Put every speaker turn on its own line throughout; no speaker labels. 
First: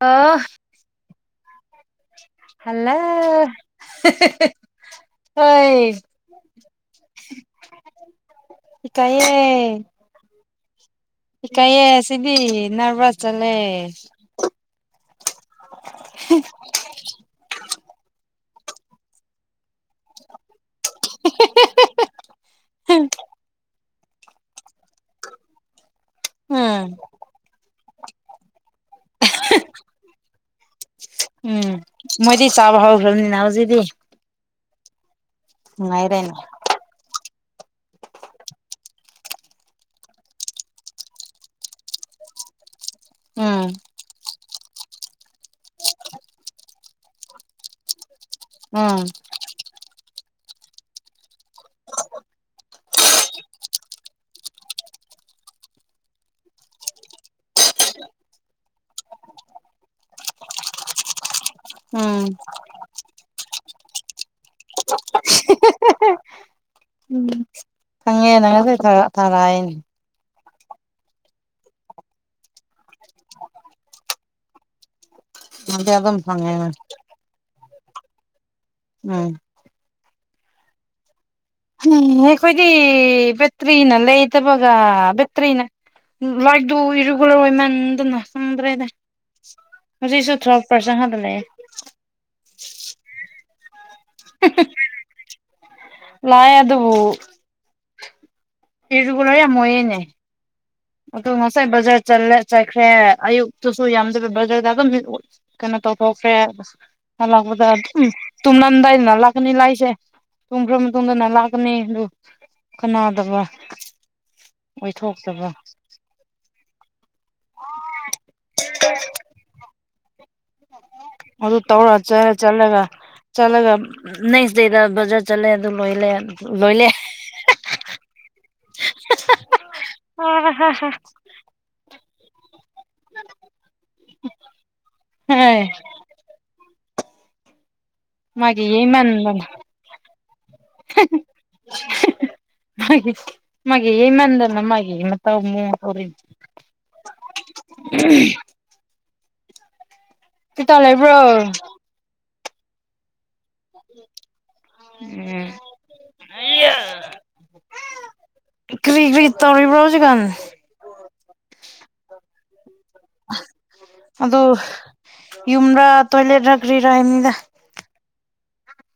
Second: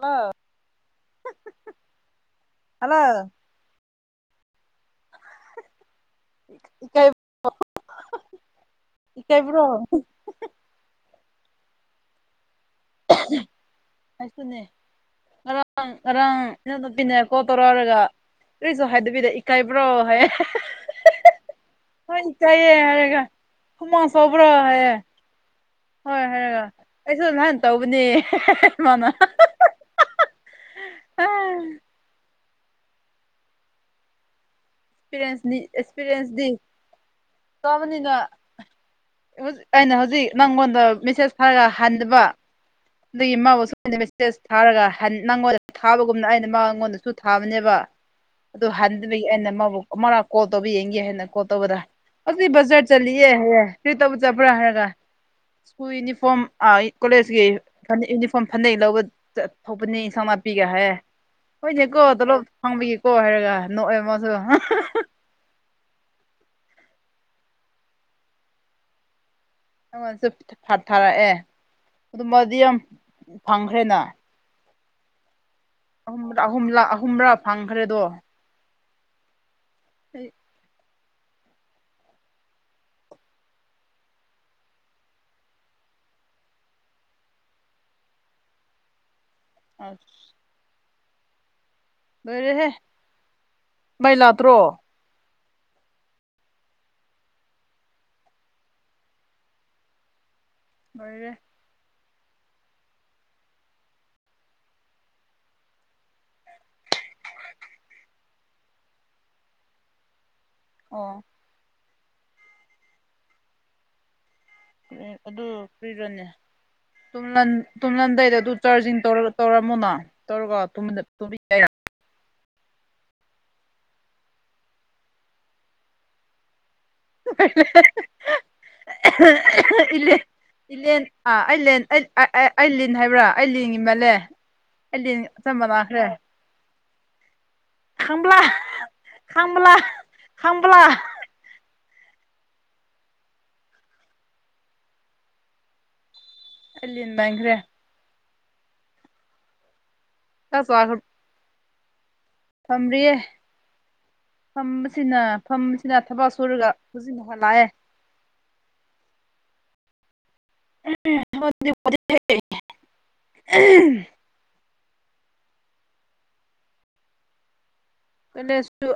Hello
hello [inaudible] ꯍꯣꯏ
ꯏꯀꯥꯏ
ꯏꯀꯥꯏꯌꯦ
ꯏꯀꯥꯏꯕ꯭ꯔꯣ
ꯏꯀꯥꯏꯌꯦ ꯁꯤꯗꯤ ꯅꯔꯚꯁ ꯆꯠꯂꯦ
ꯑꯩꯁꯨꯅꯦ ꯉꯔꯥꯡ ꯉꯔꯥꯡ
[unintelligible]
ꯏꯅꯥꯎꯅꯨꯄꯤꯅ ꯀꯣ ꯇꯧꯔꯛꯔꯒ ꯀꯔꯤꯁꯨ ꯍꯥꯏꯗꯕꯤꯗ ꯏꯀꯥꯏꯕ꯭ꯔꯣ ꯍꯥꯏ
[inaudible]
[unintelligible] ꯆꯥꯌꯦ ꯍꯥꯏꯔꯒ ꯍꯨꯃꯥꯡ ꯁꯧꯕꯔ ꯍꯥꯏꯌꯦ ꯍꯣꯏ ꯍꯥꯏꯔꯒ
ꯎꯝ
ꯑꯩꯁꯨ ꯅꯍꯥꯟ ꯇꯧꯕꯅꯦ ꯏꯃꯥꯅ
[unintelligible] ꯎꯝ ꯃꯣꯏꯗꯤ ꯆꯥꯕ ꯍꯧꯈ꯭ꯔꯕꯅꯤꯅ ꯍꯧꯖꯤꯛꯗꯤ
ꯑꯦꯛꯄꯤꯔꯦꯟꯁ
ꯅꯨꯡꯉꯥꯏꯔꯦꯅꯦ
ꯑꯦꯛꯁꯄꯤꯔꯤꯌꯦꯟꯁꯇꯤ ꯇꯥꯕꯅꯤꯅ ꯑꯩꯅ ꯍꯧꯖꯤꯛ ꯅꯪꯉꯣꯟꯗ ꯃꯦꯁꯦꯖ ꯊꯥꯒꯔ ꯍꯟꯗꯕ ꯑꯗꯒꯤ ꯃꯥꯕꯨ
ꯎꯝ
[unintelligible] ꯇꯦꯛꯁ ꯊꯥꯔꯒ ꯍꯟ ꯅꯪꯉꯣꯟꯗ ꯊꯥꯕꯒꯨꯝꯅ ꯑꯩꯅ ꯃꯉꯣꯟꯗꯁꯨ ꯊꯥꯕꯅꯦꯕ ꯑꯗꯨ
ꯎꯝ
ꯍꯟꯗꯕꯩ ꯑꯩꯅ ꯃꯥꯕꯨ ꯑꯃꯔꯛ ꯀꯣꯜ ꯇꯧꯕ ꯌꯦꯡꯒꯦ ꯍꯥꯏꯅ ꯀꯣꯜ ꯇꯧꯒꯗ꯭ꯔꯥ ꯍꯧꯖꯤꯛ ꯕꯖꯥꯔ ꯆꯠꯂꯤꯑꯦ ꯍꯥꯏꯌꯦ ꯀꯔꯤ ꯇꯧꯕ ꯆꯠꯄ꯭ꯔꯥ ꯍꯥꯏꯔꯒ ꯁ꯭ꯀꯨꯜ ꯌꯨꯅꯤꯐꯣꯔꯝ ꯑꯥ ꯀꯣꯂꯦꯖꯀꯤ ꯌꯨꯅꯤꯐꯣꯔꯝ ꯐꯅꯦꯛ ꯂꯧꯕ [unintelligible] ꯍꯣꯏꯅꯦꯀꯣ
ꯎꯝ
ꯇꯣꯂꯣꯞ ꯐꯪꯕꯒꯤꯀꯣ ꯍꯥꯏꯔꯒ ꯅꯣꯛꯑꯦꯃꯁꯨ
[unintelligible] ꯎꯝ ꯈꯪꯉꯦ ꯅꯪꯁꯦ [unintelligible]
ꯑꯩꯉꯣꯟꯁꯨ ꯊꯥ ꯊꯥꯔꯛꯑꯦ ꯑꯗꯨꯃꯗꯤ ꯌꯥꯝ ꯐꯪꯈ꯭ꯔꯦꯅ
ꯍꯧꯖꯤꯛ ꯑꯗꯨꯝ
ꯅꯣꯡꯃꯗ
ꯐꯪꯉꯦ
ꯑꯍꯨꯝꯂꯛ ꯑꯍꯨꯝꯔꯥ ꯐꯪꯈꯔꯦꯗꯣ
ꯎꯝ
[inaudible]
ꯁꯤꯔꯦ ꯑꯩꯈꯣꯏꯗꯤ ꯕꯦꯇ꯭ꯔꯤꯅ ꯂꯩꯇꯕꯒ ꯕꯦꯇ꯭ꯔꯤꯅ [unintelligible]
ꯑꯁ
ꯍꯧꯖꯤꯁꯨ ꯊꯔꯕ ꯄꯔꯁꯦꯟ ꯍꯥꯞꯂ ꯂꯩ
ꯂꯣꯏꯔꯦꯍꯦ ꯃꯩ ꯂꯥꯛꯇ꯭ꯔꯣ
ꯂꯌꯦ ꯑꯗꯨꯕꯨ ꯑꯤꯔꯤꯒꯨꯂ꯭ꯔ ꯌꯥꯝ ꯑꯣꯏꯌꯦꯅꯦ ꯑꯗꯣ
ꯂꯣꯏꯔꯦ
ꯉꯁꯥꯏ ꯕꯖꯥꯔ ꯆꯂꯦ ꯆꯠꯈ꯭ꯔꯦ ꯑꯌꯨꯛꯇꯁꯨ ꯌꯥꯝꯗꯕ ꯕꯖꯥꯔꯗ ꯑꯗꯨꯝ ꯀꯩꯅꯣ ꯇꯧꯊꯣꯛꯈ꯭ꯔꯦ ꯂꯥꯛꯄꯗ ꯑꯗꯨꯝ ꯇꯨꯝꯅꯝꯗꯥꯏꯗꯅ ꯂꯥꯛꯀꯅꯤ ꯂꯥꯏꯁꯦ ꯇꯨꯝꯈꯔ
ꯑꯣ
ꯃꯇꯨꯡꯗꯅ ꯂꯥꯛꯀꯅꯤ ꯑꯗꯨ ꯀꯅꯥꯗꯕ
ꯑꯗꯨ
ꯑꯣꯏꯊꯣꯛꯇꯕ
ꯀꯏꯔꯅꯤ ꯇ ꯇꯨꯝꯂꯟꯗꯥꯩꯗ ꯑꯗꯨ ꯆꯥꯔꯖꯤꯡ ꯇꯧꯔ ꯇꯔꯃꯨꯅ
ꯑꯗꯨ ꯇꯧꯔ ꯆꯠ ꯆꯠꯂꯒ ꯆꯠꯂꯒ ꯅꯦꯛꯁ ꯗꯦꯗ ꯕꯖꯥꯔ ꯆꯠꯂꯦ ꯑꯗꯨ ꯂꯣꯏꯜꯂꯦ ꯂꯣꯏꯜꯂꯦ
[unintelligible] ꯑꯥ ꯑꯩ ꯑꯩ ꯂꯤꯟ ꯍꯥꯏꯕ꯭ꯔꯥ ꯑꯩ ꯂꯤꯟꯒꯤ ꯃꯜꯂꯦ ꯑꯩ ꯂꯤꯟ
ꯍꯣꯏ
ꯑꯆꯝꯕ ꯂꯅꯥꯈ꯭ꯔꯦ ꯈ
ꯃꯥꯒꯤ ꯌꯩꯃꯟꯗꯅ
ꯈꯝꯂ ꯈꯝꯂ
ꯃꯥꯒꯤ ꯃꯒꯤꯦ ꯌꯦ ꯃꯗꯅ ꯃꯥꯒꯤꯦ ꯏ ꯃ ꯇꯥꯎ ꯃ ꯇꯧꯔꯤ
ꯑꯜꯂꯤꯟ ꯪ꯭ꯔꯦ
[unintelligible]
ꯆꯥꯛ
ꯀꯇ
ꯆꯥꯈ꯭ꯔ
ꯂꯩꯕ꯭ꯔꯣ
ꯐꯝꯔꯤꯌꯦ ꯐꯝꯕꯁꯤꯅ
ꯎꯝ
ꯐꯝꯕꯁꯤꯅ ꯊꯕꯛ ꯁꯨꯔꯒ ꯍꯧꯖꯤꯛ ꯍ ꯂꯥꯛꯑꯦ
ꯀ꯭ꯔꯤ ꯀ꯭ꯔꯤ ꯇꯧꯔꯤꯕꯔ ꯍꯧꯖꯤꯛꯀꯥꯟ
[unintelligible]
ꯑꯗꯨ ꯌꯨꯝꯔꯥ ꯇꯣꯏꯂꯦꯠꯔ ꯀꯔꯤꯔ ꯍꯥꯏ ꯅꯤꯗ
ꯀ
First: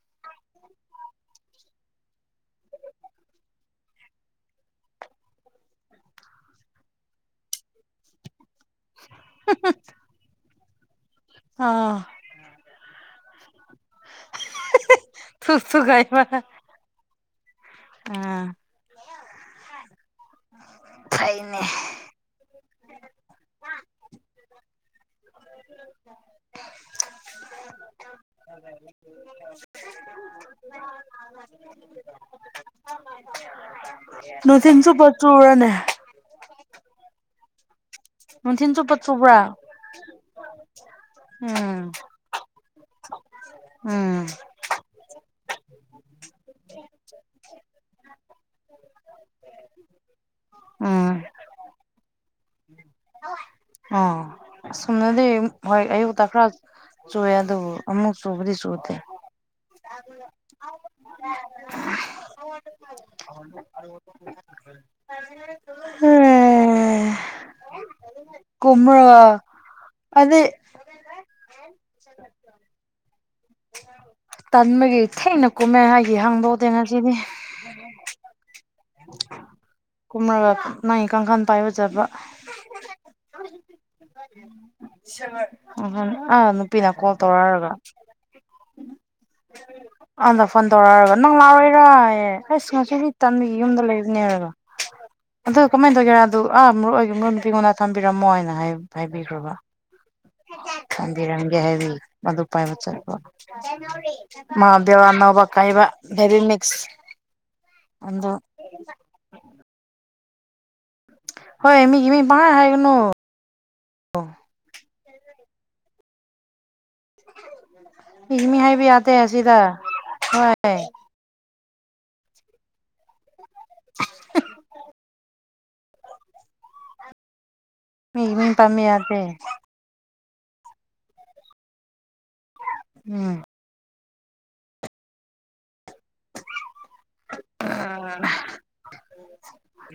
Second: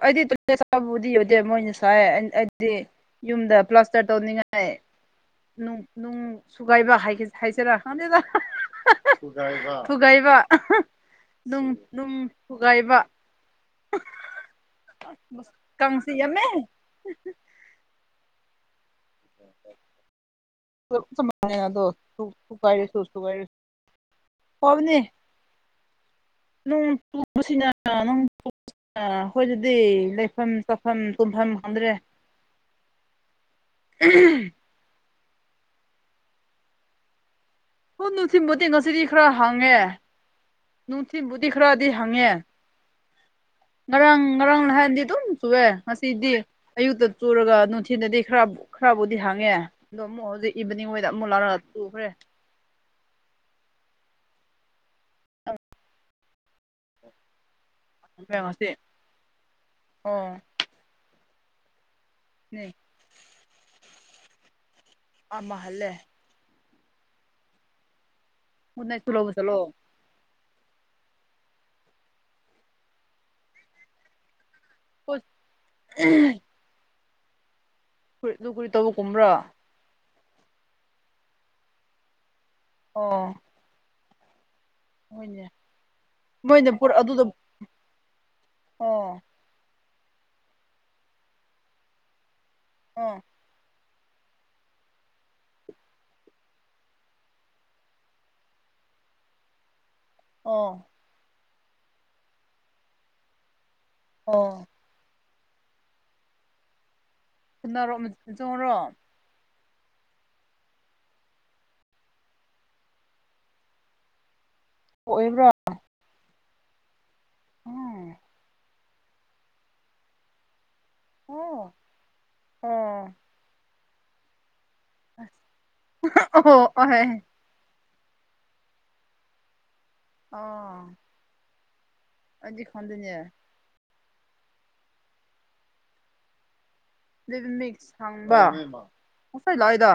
ꯑꯩꯗꯤꯕꯨꯗꯤ ꯌꯗꯦ ꯃꯣꯏꯅ ꯁꯥꯏ ꯑꯩꯗꯤ ꯌꯨꯝꯗ ꯄ꯭ꯂꯥꯁꯇꯔ ꯇꯧꯅꯤꯡꯉꯥꯏ ꯅꯨꯡ ꯅꯨꯡ ꯎꯝ ꯁꯨꯒꯥꯏꯕ ꯍꯥꯏꯁꯔꯥ ꯈꯗꯦꯗ ꯊꯨꯒꯥꯏꯕ ꯅꯨꯡ
ꯑꯥ
ꯅꯨꯡ ꯊꯨꯒꯥꯏꯕ
ꯊꯨꯛ
ꯀꯪꯁꯤ
ꯊꯨꯒꯥꯏꯕ
ꯌꯥꯝꯃꯦ
[unintelligible] ꯐꯩꯅꯦ
[unintelligible] ꯀꯕꯅꯦ ꯅꯣꯛ ꯆꯨꯕꯁꯤꯅꯥ ꯑꯥ ꯍꯣꯏ ꯑꯗꯨꯗꯤ ꯂꯩꯐꯝ ꯆꯥꯐꯝ ꯇꯨꯝꯐꯝ ꯈꯪꯗ꯭ꯔꯦ
ꯅꯨꯡꯊꯤꯟꯁꯨ ꯕꯆꯨꯔꯅꯦ
ꯍꯣꯏ ꯅꯨꯡꯊꯤꯜꯕꯨꯗꯤ
ꯅꯨꯡꯊꯤꯟ ꯆꯨꯞꯄ
ꯉꯁꯤꯗꯤ ꯈꯔ
ꯆꯨꯕ꯭ꯔꯥ
ꯍꯪꯉꯦ ꯅꯨꯡꯊꯤꯜꯕꯨꯗꯤ ꯈꯔꯗꯤ
ꯎꯝ
ꯍꯪꯉꯦ꯫ ꯉꯔꯥꯡ
ꯎꯝ
ꯉꯔꯥꯡ ꯅꯍꯥꯟꯗꯤ ꯑꯗꯨꯝ ꯆꯨꯑꯦ꯫ ꯉꯁꯤꯗꯤ ꯑꯌꯨꯛꯇ ꯆꯨꯔꯒ ꯅꯨꯡꯊꯤꯜꯗꯗꯤ ꯈꯔ ꯈꯔꯕꯨꯗꯤ ꯍꯥꯡꯉꯦ ꯑꯗꯣ ꯑꯃꯨꯛ ꯍꯧꯖꯤꯛ ꯏꯚꯤꯅꯤꯡꯗ
ꯎꯝ
ꯑꯃꯨꯛ ꯂꯥꯔꯒ ꯇꯨꯈ꯭ꯔꯦ
ꯑ ꯑꯁꯨꯝꯗꯗꯤ ꯍꯣꯏ ꯑꯌꯨꯛꯇ ꯈꯔ ꯆꯨꯌꯦ ꯑꯗꯨꯕꯨ ꯑꯃꯨꯛ ꯆꯨꯕꯗꯤ
ꯉꯁꯤ
ꯆꯨꯗꯦ
ꯑꯣ ꯅꯦ
[unintelligible]
ꯑꯃꯍꯜꯂꯦ ꯒꯨꯠ ꯅꯥꯏꯠꯁꯨ ꯂꯧꯕ
ꯀꯨꯝꯃꯔ
ꯆꯠꯂꯣ
[unintelligible] ꯇꯟꯕꯒꯤ
ꯍꯣꯏ
ꯊꯦꯡꯅ ꯀꯨꯝꯃꯦ ꯍꯥꯏꯒꯦ ꯍꯥꯡꯗꯣꯛꯇꯦ ꯉꯁꯤꯗꯤ
[unintelligible] ꯇꯧꯕ ꯀꯨꯝꯕ꯭ꯔꯥ
ꯀꯨꯝꯔꯒ ꯅꯪꯒꯤ ꯀꯥꯡꯈꯜ ꯄꯥꯏꯕ ꯆꯠꯄ
ꯑꯣ ꯍꯣꯏꯅꯦ
ꯎꯝ ꯑꯥ
ꯃꯣꯏꯅ
ꯅꯨꯄꯤꯅ
ꯄꯨꯔ
ꯀꯣꯜ
ꯑꯗꯨꯗ
ꯇꯧꯔꯛꯔꯒ
ꯑꯣ
ꯑꯗ ꯐꯣꯟ ꯇꯧꯔꯛꯑꯔꯕ ꯅꯪꯂꯥꯛꯔꯣꯏꯔꯑ ꯑꯁ ꯉꯁꯤꯗꯤ
ꯑꯣ
ꯇꯥꯟꯕꯒꯤ ꯌꯨꯝꯗ ꯂꯩꯕꯅꯦꯕ꯫ ꯑꯗꯣ ꯀꯃꯥꯏ ꯇꯧꯒꯦꯔꯥ ꯑꯗꯨ ꯑꯥ ꯃꯔꯨꯨꯞ ꯑꯣꯏꯒꯦ ꯃꯔ ꯅꯨꯄꯤꯉꯣꯟꯗ ꯊꯝꯕꯤꯔꯝꯃꯣ ꯍꯥꯏꯅ ꯍꯥꯏꯕꯤꯈ꯭ꯔꯣꯕ꯫
ꯑꯣ
ꯕꯤꯔꯪꯒꯦ ꯍꯥꯏꯕꯤ ꯃꯗꯨ ꯄꯥꯏꯕ ꯆꯠꯄ
ꯑꯣ
ꯃꯥ ꯕꯦꯋꯥ ꯃꯩꯕ ꯀꯩꯕ ꯕꯦꯕꯤ ꯃꯤꯛꯁ ꯑꯗꯣ
[unintelligible]
ꯍꯣꯏ ꯃꯤ ꯒꯤ ꯃꯤ ꯄꯪ ꯍꯥꯏ ꯍꯥꯏꯒꯅꯣ
ꯑꯣꯏꯕ꯭ꯔꯥ? ꯎꯝ
ꯃꯤꯒꯤ ꯃꯤꯡ ꯍꯥꯏꯕ ꯌꯥꯗꯦ ꯑꯁꯤꯗ ꯍꯣꯏ꯫
ꯑꯣ [unintelligible]
[unintelligible] [inaudible]
ꯑꯣꯍꯣ ꯑꯍꯣꯏ ꯫
ꯃꯤꯒꯤ ꯃꯤꯡ ꯄꯟꯕ ꯌꯥꯗꯦ꯫
ꯑꯣ ꯑꯩꯗꯤ ꯈꯪꯗꯦꯅꯦ꯫
ꯎꯝ
ꯂꯤꯕ ꯃꯤꯛꯁ ꯍꯪꯕ ꯉꯁꯥꯏ ꯂꯥꯛꯏꯗ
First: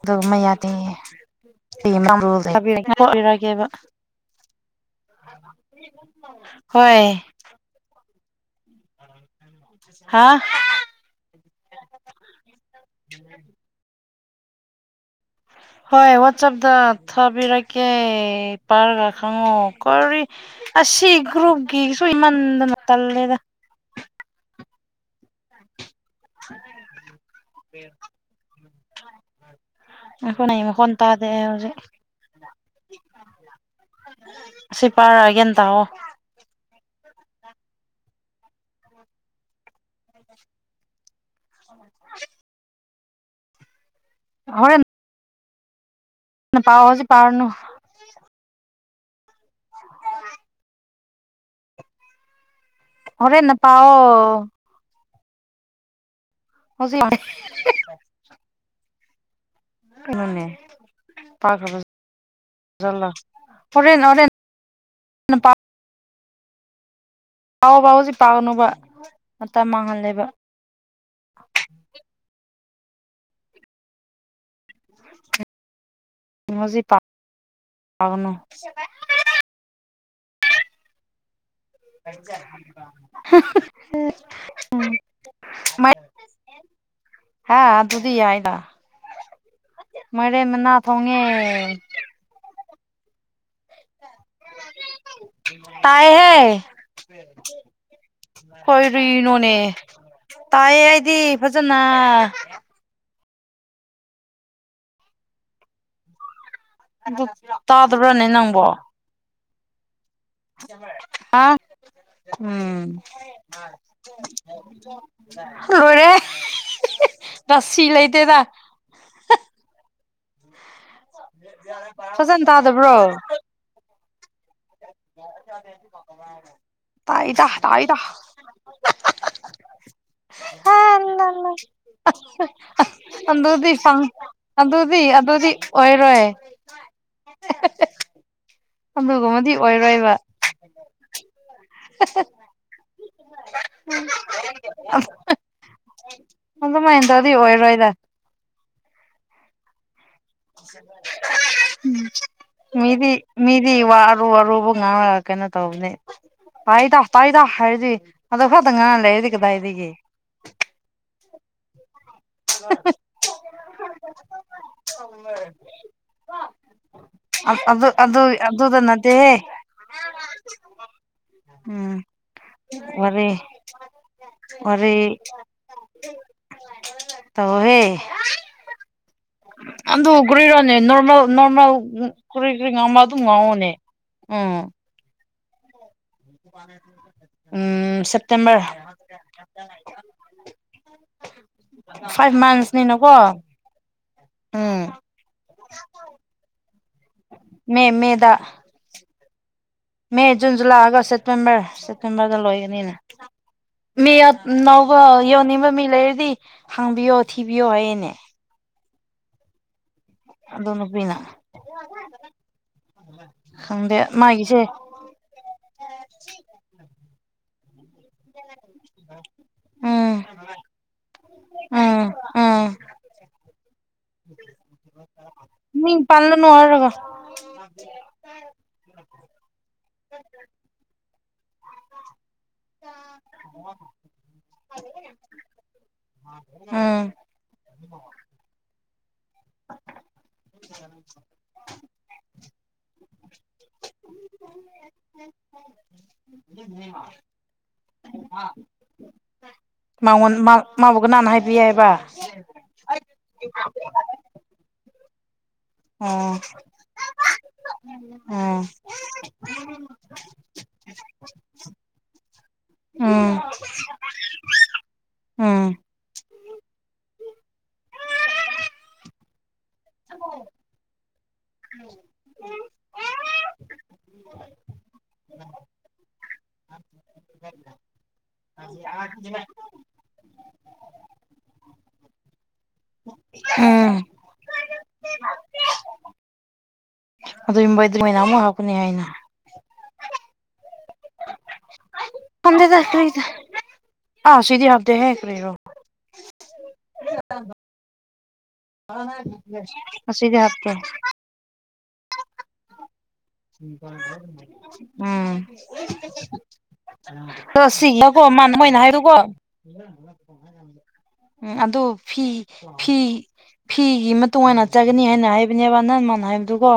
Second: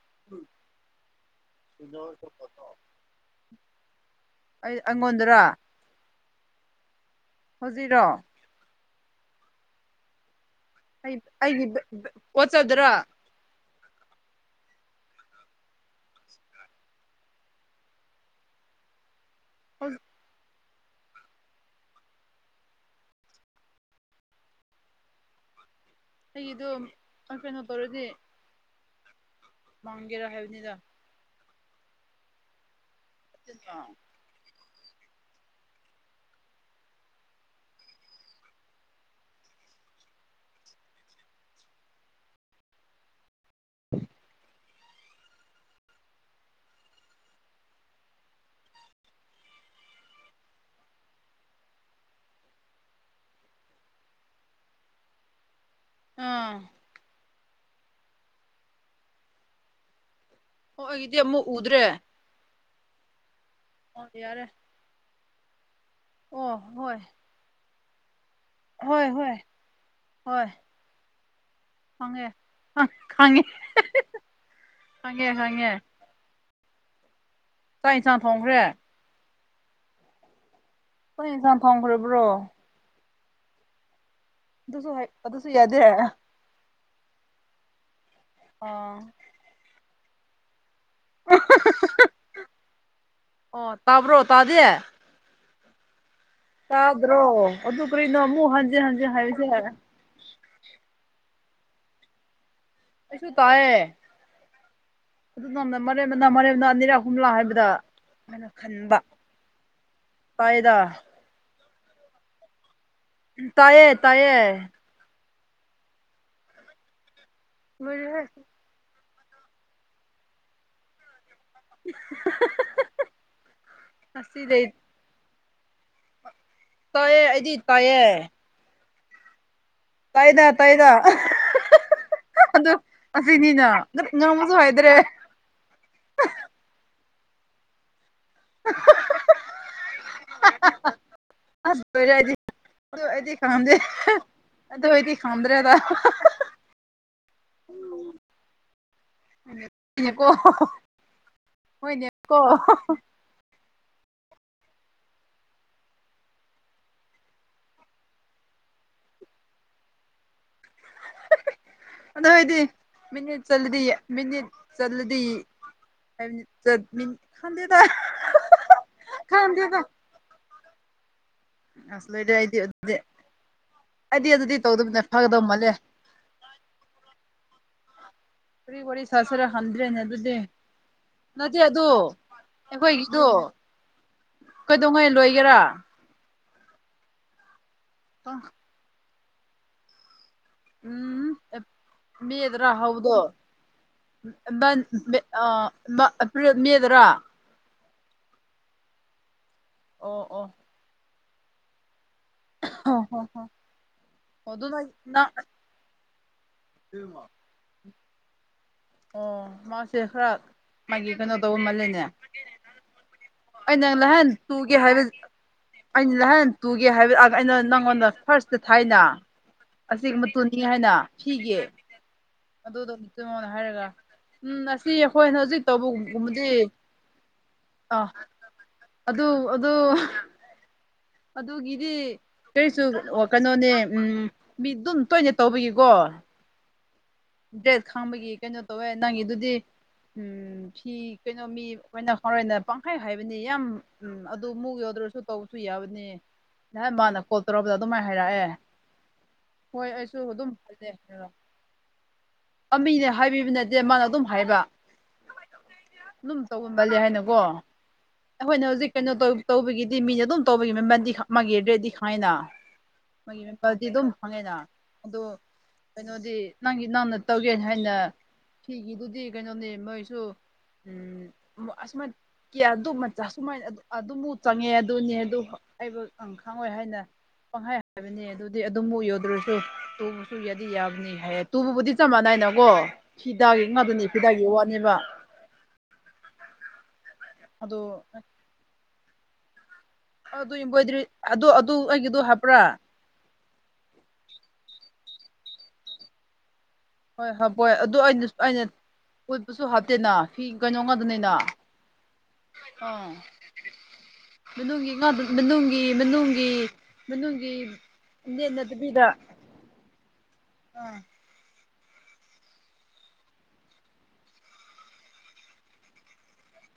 ꯑꯗꯨꯒꯨꯝꯕꯥ ꯌꯥꯗꯦ꯫ [unintelligible]
ꯑꯩ ꯑꯩꯉꯣꯟꯗꯔ?
ꯍꯣꯏ꯫
ꯍꯧꯖꯤꯛꯔꯣ?
[unintelligible] [inaudible] ꯍꯥꯥ
ꯑꯩ ꯑꯩꯒꯤ ꯋꯥꯆꯗ꯭ꯔ
ꯍꯣꯏ ꯋꯥꯆꯞꯇ ꯊꯥꯕꯤꯔꯛꯀꯦ ꯄꯥꯏꯔꯒ ꯈꯪꯉꯣ ꯀꯔꯤ ꯑꯁꯤ ꯒ꯭ꯔꯨꯨꯞꯒꯤ ꯁꯣꯏꯃꯟꯗꯅ ꯇꯜꯂꯦꯗ
ꯑꯩꯒꯤꯗꯨ ꯀꯩꯅꯣ ꯇꯔꯗꯤ
ꯉꯥꯏꯈꯣꯅꯦ
ꯍꯥꯏꯕꯅꯤꯗ
ꯃꯈꯣꯟ ꯇꯥꯗꯦ ꯑꯩ ꯍꯧꯖꯤꯛ꯫
[unintelligible]
ꯁꯤꯄꯥꯥꯔꯒꯦ ꯇꯣ [unintelligible]
[unintelligible]
ꯍꯣꯔꯦꯟ ꯅ ꯄꯑꯣꯁꯤ ꯄꯥꯔꯅ ꯍꯣꯔꯦꯟꯅ ꯄꯥꯎꯑꯣ
ꯑꯥ
ꯍꯧꯖꯤꯠ ꯀꯩꯅꯣꯅꯦ
ꯑꯣ ꯑꯩꯒꯤꯗꯤ ꯑꯃꯨꯛ ꯎꯗ꯭ꯔꯦ
[unintelligible] ꯍꯣꯔꯦꯟ -
ꯑꯣ
ꯍꯣꯔꯦꯟ
ꯌꯥꯔꯦ ꯑꯣ ꯍꯣꯏ꯫
ꯄꯥꯎꯑꯣ ꯄꯥꯎ ꯁꯤ ꯄꯥꯒꯅꯨꯕ
ꯍꯣꯏ ꯍꯣꯏ
ꯃꯇꯝ ꯃꯥꯡꯍꯜꯂꯦꯕ
ꯍꯣꯏ ꯐꯪꯉꯦ ꯈꯪꯉꯦ ꯈꯪꯉꯦ - ꯈꯪꯉꯦ꯫ ꯆꯥꯛ ꯌꯦꯟꯁꯥꯡ ꯊꯣꯡꯈ꯭ꯔꯦ
[unintelligible]
ꯑꯩꯈꯣꯏ ꯌꯦꯟꯁꯥꯡ ꯊꯣꯡꯈꯔ꯭ꯕꯣ?
[unintelligible]
ꯑꯗꯨꯁꯨ ꯍꯩ ꯑꯗꯨꯁꯨ ꯌꯥꯗꯤ
ꯍꯥ ꯑꯗꯨꯗꯤ ꯌꯥꯏ
ꯑꯥ
ꯃꯥꯏꯔꯦꯟ ꯃꯅꯥ ꯊꯣꯡ ꯉꯦ ꯫
ꯑꯣ ꯇꯥꯕ꯭ꯔꯣ ꯇꯥꯗꯦ
ꯇꯥꯏꯌꯦꯍꯦ!
ꯇꯥꯗ꯭ꯔꯣ ꯑꯗꯨ ꯀꯔꯤꯅꯣ ꯑꯃꯨꯛ ꯍꯟꯖꯤꯟ ꯍꯟꯖꯤꯟ ꯍꯥꯏꯁꯦ
ꯀꯔꯤꯅꯣꯅꯦ
ꯌꯥꯔꯦ
ꯇꯥꯏꯌꯦ ꯑꯩꯗꯤ ꯐꯖꯅ꯫
ꯑꯩꯁꯨ ꯇꯥꯏꯌꯦ ꯑꯗꯨꯅ [unintelligible] ꯑꯅꯤꯔꯛ
ꯑꯗꯨ
ꯑꯍꯨꯝꯂꯥ ꯍꯥꯏꯕꯗ
ꯇꯥꯗꯕ꯭ꯔꯅꯦ
ꯍꯥꯏꯅ
ꯅꯪꯕꯣ
ꯈꯟꯕ꯫ ꯇꯥꯏꯌꯦꯗ
ꯑꯥ ꯎꯝ
ꯇꯥꯏꯌꯦ ꯇꯥꯏꯌꯦ
ꯂꯣꯏꯔꯦ ꯔꯁꯤ
ꯂꯣꯏꯔꯦꯍꯦ
ꯂꯩꯇꯦꯗ ꯐꯖꯅ ꯇꯥꯗꯕ꯭ꯔꯣ
ꯉꯁꯤꯗꯩ ꯇꯥꯏꯌꯦ
ꯇꯥꯏꯗ
ꯑꯩꯗꯤ
ꯇꯥꯏꯗ
ꯇꯥꯏꯌꯦ ꯇꯥꯏꯗ - ꯇꯥꯏꯗ ꯑꯗꯨ ꯑꯁꯤꯅꯤꯅ
ꯑꯗꯨꯗꯤ ꯁꯥꯎ
ꯉꯥꯡꯕꯁꯨ ꯍꯩꯗ꯭ꯔꯦ
ꯑꯗꯨꯗꯤ ꯑꯗꯨꯗꯤ ꯑꯣꯏꯔꯣꯏ ꯑꯗꯨꯒꯨꯝꯕꯗꯤ ꯑꯣꯏꯔꯣꯏꯕ꯫
ꯑꯁ ꯂꯣꯏꯔꯛꯑꯗꯤ ꯑꯗꯨ ꯑꯩꯗꯤ ꯈꯝꯗꯦ ꯑꯗꯨ ꯑꯩꯗꯤ ꯈꯝꯗ꯭ꯔꯦꯗ!
ꯑꯗꯨꯃꯥꯏꯅ ꯇꯧꯗꯤ ꯑꯣꯏꯔꯣꯏꯗ꯫
[unintelligible] ꯍꯣꯏꯅꯦꯀꯣ
ꯃꯤꯗꯤ ꯃꯤꯗꯤ ꯋꯥꯔꯨ ꯑꯔꯨꯕ ꯉꯥꯡꯉꯒ ꯀꯩꯅꯣ ꯇꯧꯕꯅꯦ ꯇꯥꯏꯗ ꯇꯥꯏꯗ ꯍꯥꯏꯔꯗꯤ ꯑꯗꯣ ꯈꯛꯇꯪ ꯉꯥꯡꯔ ꯂꯩꯔꯗꯤ ꯀꯗꯥꯏꯗꯒꯤ?
ꯑꯗꯨ ꯑꯣꯏꯗꯤ ꯃꯤꯅꯤꯠ ꯆꯠꯂꯗꯤ ꯃꯤꯅꯤꯠ ꯆꯠꯂꯗꯤ [unintelligible] ꯈꯪ ꯗꯦꯗꯥ!
ꯅꯗꯦꯍꯦ ꯎꯝ
ꯑꯁ ꯂꯣꯏꯗꯦ ꯑꯩꯗꯤ ꯑꯗꯨꯗꯤ
ꯋꯥꯔꯤ
ꯑꯩꯗꯤ ꯑꯗꯨꯗꯤ ꯇꯧꯗꯕꯅ
ꯋꯥꯔꯤ
ꯐꯒꯗꯕ ꯃꯥꯜꯂꯦ
ꯇꯧꯑꯍꯦ
ꯀꯔꯤ ꯋꯥꯔꯤ ꯁꯥꯁꯤꯔ ꯈꯪꯗ꯭ꯔꯦꯅꯦ
ꯑꯗꯨ
ꯑꯗꯨꯗꯤ
ꯀꯔꯤꯔꯣꯅꯦ ꯅꯣꯔꯃꯦꯜ
ꯅꯠꯇꯦ
ꯅꯣꯔꯃꯦꯜ
ꯑꯗꯨ
ꯀꯔꯤ ꯀꯨ ꯉꯥꯡꯕ ꯑꯗꯨꯝ
ꯑꯩꯈꯣꯏꯒꯤꯗꯣ
ꯉꯥꯡꯉꯣꯅꯦ ꯑꯝ
ꯀꯩꯗꯧꯉꯩ ꯂꯣꯏꯒꯦꯔꯥ
ꯎꯝ ꯁꯦꯞꯇꯦꯝꯕꯔ
ꯎꯝ
ꯐꯥꯏꯚ ꯃꯥꯟꯁꯅꯤꯅ ꯀꯣ
ꯑ ꯃꯗꯔꯥ
ꯃꯦꯃꯤꯗ ꯃꯦ
ꯑꯣ
ꯖꯨꯟ
ꯑꯣ
ꯖꯨꯂꯥꯏ ꯑꯥꯒꯁ ꯁꯦꯞꯇꯦꯝꯕꯔ ꯁꯦꯞꯇꯦꯝꯕꯔꯗ ꯂꯣꯏꯒꯅꯤꯅꯦ
ꯍꯣ ꯍꯣ ꯍꯣ
ꯃꯤ ꯑ
ꯑꯣ ꯑꯗꯨ ꯅꯪ
ꯅꯧꯕ
ꯅꯪ
ꯌꯥꯎꯅꯤꯡꯕ ꯃꯤ ꯂꯩꯔꯗꯤ ꯍꯥꯪꯕꯤꯌꯣ ꯊꯤꯕꯤꯌꯣ ꯍꯥꯏꯌꯦꯅꯦ
ꯑꯣ ꯃꯥꯁꯦ ꯈꯔ
ꯑꯗꯨ
ꯃꯥꯒꯤ
ꯅꯨꯄꯤꯅ
ꯀꯩꯅꯣ ꯇꯧꯕ ꯃꯥꯜꯂꯦꯅꯦ ꯑꯩ ꯅꯪ
ꯈꯪꯗꯦ
ꯂꯍꯥꯟ
ꯃꯥꯒꯤꯁꯦ
ꯇꯨꯒꯤ ꯍꯥꯏꯕ ꯑꯩꯅ ꯅꯍꯥꯟ ꯇꯨꯒꯦ ꯍꯥꯏꯕ ꯑꯥ ꯑꯩꯅ ꯅꯪꯉꯣꯟꯗ ꯐꯥꯔꯁꯇ ꯊꯥꯏꯅ ꯑꯁꯤ
ꯎꯝ
ꯃꯇꯨꯅꯤ ꯍꯥꯏꯅ ꯁꯤꯒꯤ
ꯎꯝ ꯎꯝ
ꯑꯗꯨꯗꯣ ꯃ ꯃꯉꯣꯟ ꯍꯥꯏꯔꯒ ꯎꯝ ꯑꯁꯤ ꯑꯩꯈꯣꯏꯅ ꯍꯧꯖꯤꯛ
ꯃꯤꯡ
ꯇꯧꯕꯒꯨꯝ- ꯒꯨꯝꯕꯗꯤ
ꯄꯜꯂꯅꯨ ꯍꯥꯏꯔꯒ
ꯑ ꯑꯗꯨ ꯑꯗꯨ ꯑꯗꯨꯒꯤꯗꯤ ꯀꯔꯤꯁꯨ ꯀꯩꯅꯣꯅꯦ ꯎꯝ ꯃꯤ ꯗꯨꯝ ꯇꯣꯏꯅ ꯇꯧꯕꯒꯤꯀꯣ
ꯑꯝ
ꯗ꯭ꯔꯦꯠ ꯈꯥꯡꯕꯒꯤ ꯀꯩꯅꯣ ꯇꯧꯋꯦ ꯅꯪꯒꯤꯗꯨꯗꯤ ꯎꯝ ꯐꯤ ꯀꯩꯅꯣ ꯃꯤ ꯑꯩꯈꯣꯏꯅ ꯍꯣꯔꯦꯟꯅ ꯄꯪꯍꯥꯏ ꯍꯥꯏꯕꯅꯦ ꯌꯥꯝ ꯎꯝ ꯑꯗꯨ ꯃꯨꯛ ꯌꯥꯎꯗ꯭ꯔꯁꯨ ꯇꯧꯕꯁꯨ ꯌꯥꯕꯅꯦ ꯅ ꯃꯥꯅ ꯀꯣꯜ ꯇꯧꯔꯛꯕꯗ ꯑꯗꯨꯃꯥꯏ ꯍꯥꯏꯔꯛꯑꯦ ꯍꯣꯏ ꯑꯩꯁꯨ ꯑꯗꯨꯝ ꯐꯖꯩ
ꯍꯃꯒꯅ ꯍꯥꯏꯕꯤ ꯌꯥꯏꯑꯕꯕꯥ
ꯑꯃꯅꯦ ꯍꯥꯏꯕꯤꯕ ꯅꯠꯇꯦ ꯃꯥꯅ ꯑꯗꯨꯝ ꯍꯥꯏꯕ
ꯑꯣ
ꯑꯗꯨꯝ ꯇꯧꯕ ꯃꯥꯜꯂ ꯍꯥꯏꯅꯀꯣ ꯑꯩꯈꯣꯏꯅ
ꯎꯝ
ꯍꯧꯖꯤꯛ ꯀꯩꯅꯣ ꯇꯧ ꯇꯧꯕꯒꯤꯗꯤ ꯃꯤꯅ ꯑꯗꯨꯝ ꯇꯧꯕꯒꯤ ꯃꯟꯗꯤ ꯃꯥꯒꯤ ꯔꯦꯗꯤ ꯍꯥꯏꯥꯏꯅ
ꯎꯝ
ꯃꯣꯏꯒꯤ ꯃꯄꯥꯗꯤ ꯑꯗꯨꯝ ꯐꯪꯉꯦꯅ ꯑꯗꯨ
ꯎꯝ
ꯀꯩꯅꯣꯗꯤ ꯅꯪꯒꯤ ꯅꯥꯪꯅ ꯇꯧꯒꯦꯅ ꯍꯥꯏꯅ ꯐꯤꯒꯤꯗꯨꯗꯤ ꯀꯩꯅꯣꯅꯦ ꯃꯣꯏꯁꯨ ꯎ ꯑꯁꯨꯃꯥ ꯀꯌꯥ ꯑꯗꯨ ꯃꯆꯥ ꯁꯨꯃꯥꯏꯅ ꯑꯗꯨ ꯑꯗꯨꯃꯨꯛ ꯆꯪꯉꯦ ꯑꯗꯨꯅꯦ ꯑꯗꯨ ꯑꯩꯕꯨ ꯈꯪꯉꯣꯏ ꯍꯥꯏꯅ ꯄꯪꯍꯥꯏ ꯍꯥꯏꯕꯅꯤ ꯑꯗꯨꯗꯤ ꯑꯗꯨꯝꯥꯎꯛ ꯌꯧꯗ꯭ꯔꯁꯨ ꯇꯣꯡꯉꯁꯨ ꯌꯥꯗꯤ ꯌꯥꯕꯅꯤ ꯍꯥꯏ ꯇꯨꯕꯕꯨꯗꯤ ꯆꯞ ꯃꯥꯟꯅꯏꯅꯀꯣ ꯐꯤꯗꯥꯒꯤ
ꯎꯝ
ꯉꯗꯨꯅꯤ ꯐꯤꯗꯥꯒꯤ ꯋꯥꯠꯅꯦꯕ
ꯑꯗꯨ
ꯑꯗꯣ
ꯌꯨꯝꯕꯩ ꯑꯗꯨ ꯃꯅꯥ ꯑꯃ ꯍꯥꯞꯀꯅꯤ ꯍꯥꯏꯅ
ꯑꯗꯨ ꯏꯝꯕꯣꯏꯗꯔꯤ ꯑꯗꯨ ꯑꯗꯨ ꯑꯩꯒꯤꯗꯣ ꯍꯥꯞꯄ꯭ꯔꯥ
ꯇꯥꯏꯗ ꯑꯥ ꯁꯤꯗꯤ ꯍꯥꯞꯗꯦ ꯍꯦ ꯀ꯭ꯔꯦꯔꯣ
ꯍꯣꯏ ꯍꯕꯣꯏ ꯑꯗꯨ ꯑꯩꯅ ꯑꯩꯅ ꯎꯠꯄꯁꯨ ꯍꯥꯞꯇꯦꯅ
ꯉꯁꯤꯗꯤ
ꯐꯤ
ꯍꯥꯞꯇꯦ
ꯀꯩꯅꯣ ꯉꯛꯇꯅꯤꯅ ꯑꯥ ꯃꯅꯨꯡꯒꯤ ꯉꯥ
ꯎꯝ
ꯃꯅꯨꯡꯒꯤ ꯃꯅꯨꯡꯒꯤ ꯃꯅꯨꯡꯒꯤ
[unintelligible] ꯃ ꯃꯣꯏꯅ
ꯅꯦꯠꯅꯗꯕꯤꯗ
ꯍꯥꯏꯕꯗꯣꯀꯣ
ꯑꯥ
ꯎꯝ ꯑꯗꯣ ꯐꯤ ꯐꯤ ꯐꯤꯒꯤ ꯃꯇꯨꯡꯏꯟꯅꯠ ꯆꯒꯅꯤ ꯍꯥꯏꯅ ꯍꯥꯏꯕꯅꯦꯕ ꯅꯍꯟ ꯃꯥꯅ ꯍꯥꯏꯕꯗꯨꯀꯣ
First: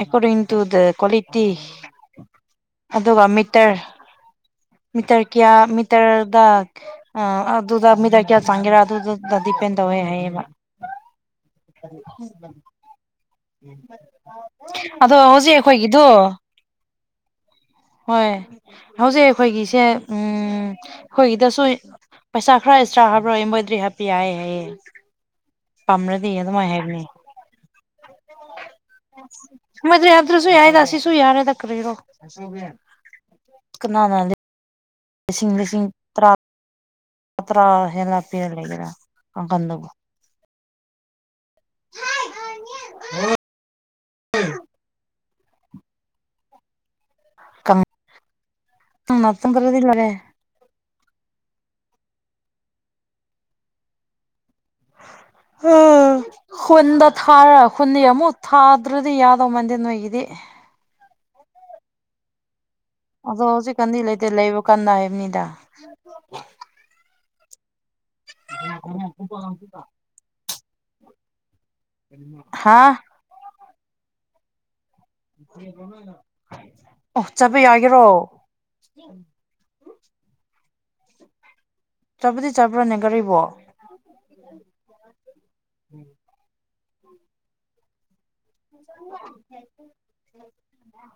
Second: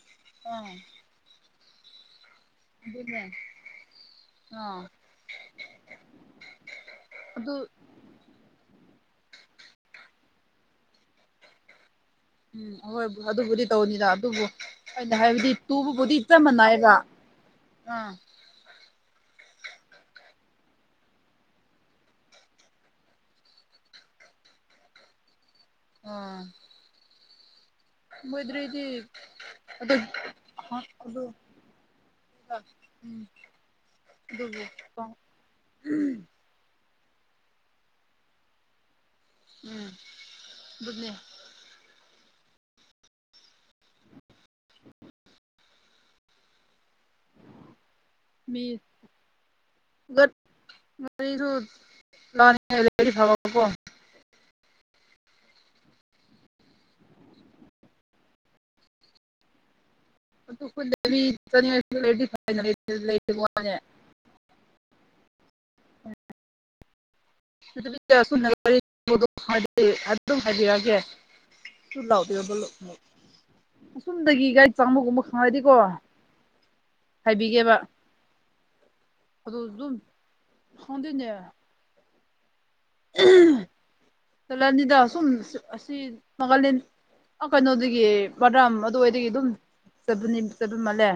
ꯑꯦꯀꯣꯗꯤꯛ ꯇꯨ
ꯑꯥ
ꯀ꯭ꯋꯥꯂꯤꯇꯤ
ꯑꯗꯨꯅꯦ
ꯑꯗꯨꯒ ꯃꯤꯇꯔ
ꯑꯥ
ꯃꯤꯇꯔ ꯀꯌꯥ ꯃꯤꯇꯔꯗ ꯑ
ꯑꯗꯨ
ꯑꯗꯨꯗ ꯃꯤꯗ ꯀꯌꯥ ꯆꯥꯪꯒꯦꯔꯥ ꯑꯗꯨꯗꯨꯗ ꯗꯤꯄꯦꯟ ꯇꯧꯋꯦ ꯍꯥꯏꯌꯦꯕ
ꯎꯝ ꯍꯣꯏꯕꯨ ꯑꯗꯨꯕꯨꯗꯤ ꯇꯧꯅꯤꯗ ꯑꯗꯨꯕꯨ ꯑꯩꯅ
ꯑꯗꯣ
ꯍꯥꯏꯕꯗꯤ
ꯍꯧꯖꯤꯛ ꯑꯩꯈꯣꯏꯒꯤꯗꯣ
ꯇꯨꯕꯨꯕꯨꯗꯤ ꯏꯆ ꯃꯅꯥꯏ ꯗ ꯎꯝ
ꯍꯣꯏ ꯍꯧꯖꯤꯛ ꯑꯩꯈꯣꯏꯒꯤꯁꯦ ꯎꯝ ꯑꯩꯈꯣꯏꯒꯤ ꯗꯁꯨ ꯄꯩꯁꯥ ꯈꯔ ꯑꯦꯛꯁꯇ꯭ꯔꯥ ꯍꯥꯞꯕ꯭ꯔꯣ ꯏꯝꯕꯣꯏꯗ꯭ꯔꯤ ꯍꯥꯞꯄꯤ ꯌꯥꯏ ꯍꯥꯏꯌꯦꯦ ꯄꯥꯝꯅꯗꯤ
ꯑꯥ
ꯑꯗꯨꯃꯥꯏ ꯍꯥꯏꯕꯅꯦ
ꯃꯣꯏꯗ꯭ꯔꯗꯤ ꯑꯗꯨ
ꯃꯗꯔꯌꯥꯗꯔꯁꯨ ꯌꯥꯏꯗꯁꯤꯁꯨ
ꯑꯗꯨ
ꯌꯥꯔꯦ ꯇ ꯌꯔꯣ
ꯎꯝ ꯑꯗꯨꯕꯨ
ꯂꯤꯁꯤꯡ ꯂꯤꯁꯤꯡ
ꯎꯝ
ꯄꯠꯇ꯭ꯔ ꯍꯦꯂ ꯄꯤꯔ ꯂꯩꯒꯔ
ꯎꯝ ꯗꯨꯅꯦ
[unintelligible]
ꯃꯤ
ꯀꯪꯅ ꯆꯪꯗ꯭ꯔꯗꯤ ꯂꯣꯏꯔꯦ
ꯉꯁꯨ ꯂꯉꯗꯤ ꯐꯕꯀꯣ
ꯎ ꯈꯨꯟꯗ ꯊꯥꯔ ꯈꯨꯟꯅ ꯑꯃꯨꯛ ꯊꯥꯗ꯭ꯔꯗꯤ ꯌꯥꯗꯧ ꯃꯟꯗꯦ ꯅꯣꯏꯒꯤꯗꯤ ꯑꯗꯣ
[unintelligible]
ꯍꯧꯖꯤꯛꯀꯥꯟꯗꯤ ꯂꯩꯕ ꯀꯟꯅ ꯍꯥꯏꯕꯅꯤꯗ [unintelligible]
[unintelligible] ꯍꯥꯏꯗꯤ ꯑꯗꯨꯝ ꯍꯥꯏꯕꯤꯔꯒꯦ
ꯍꯥ
[unintelligible]
ꯑꯣ ꯆꯠꯄ
ꯍꯥꯏꯕꯤꯒꯦꯕ
ꯌꯥꯒꯦꯔꯣ
ꯑꯗꯨ ꯑꯗꯨꯝ ꯈꯥꯪꯗꯦꯅꯦ
ꯆꯠꯄꯗꯤ ꯆꯠꯕ꯭ꯔꯣꯅꯦ ꯒꯥꯔꯤꯕꯣ
ꯂꯥꯟꯅꯤꯗ ꯑ ꯁꯨꯝ ꯑꯁꯤ ꯒꯥꯂꯦꯟ ꯀꯩꯅꯣꯗꯒꯤ ꯄꯗ꯭ꯔꯝ ꯑꯗꯨꯋꯥꯏꯗꯒꯤ ꯑꯗꯨꯝ ꯆꯠꯄꯅꯤ ꯆꯠꯄ ꯃꯥꯜꯂꯦ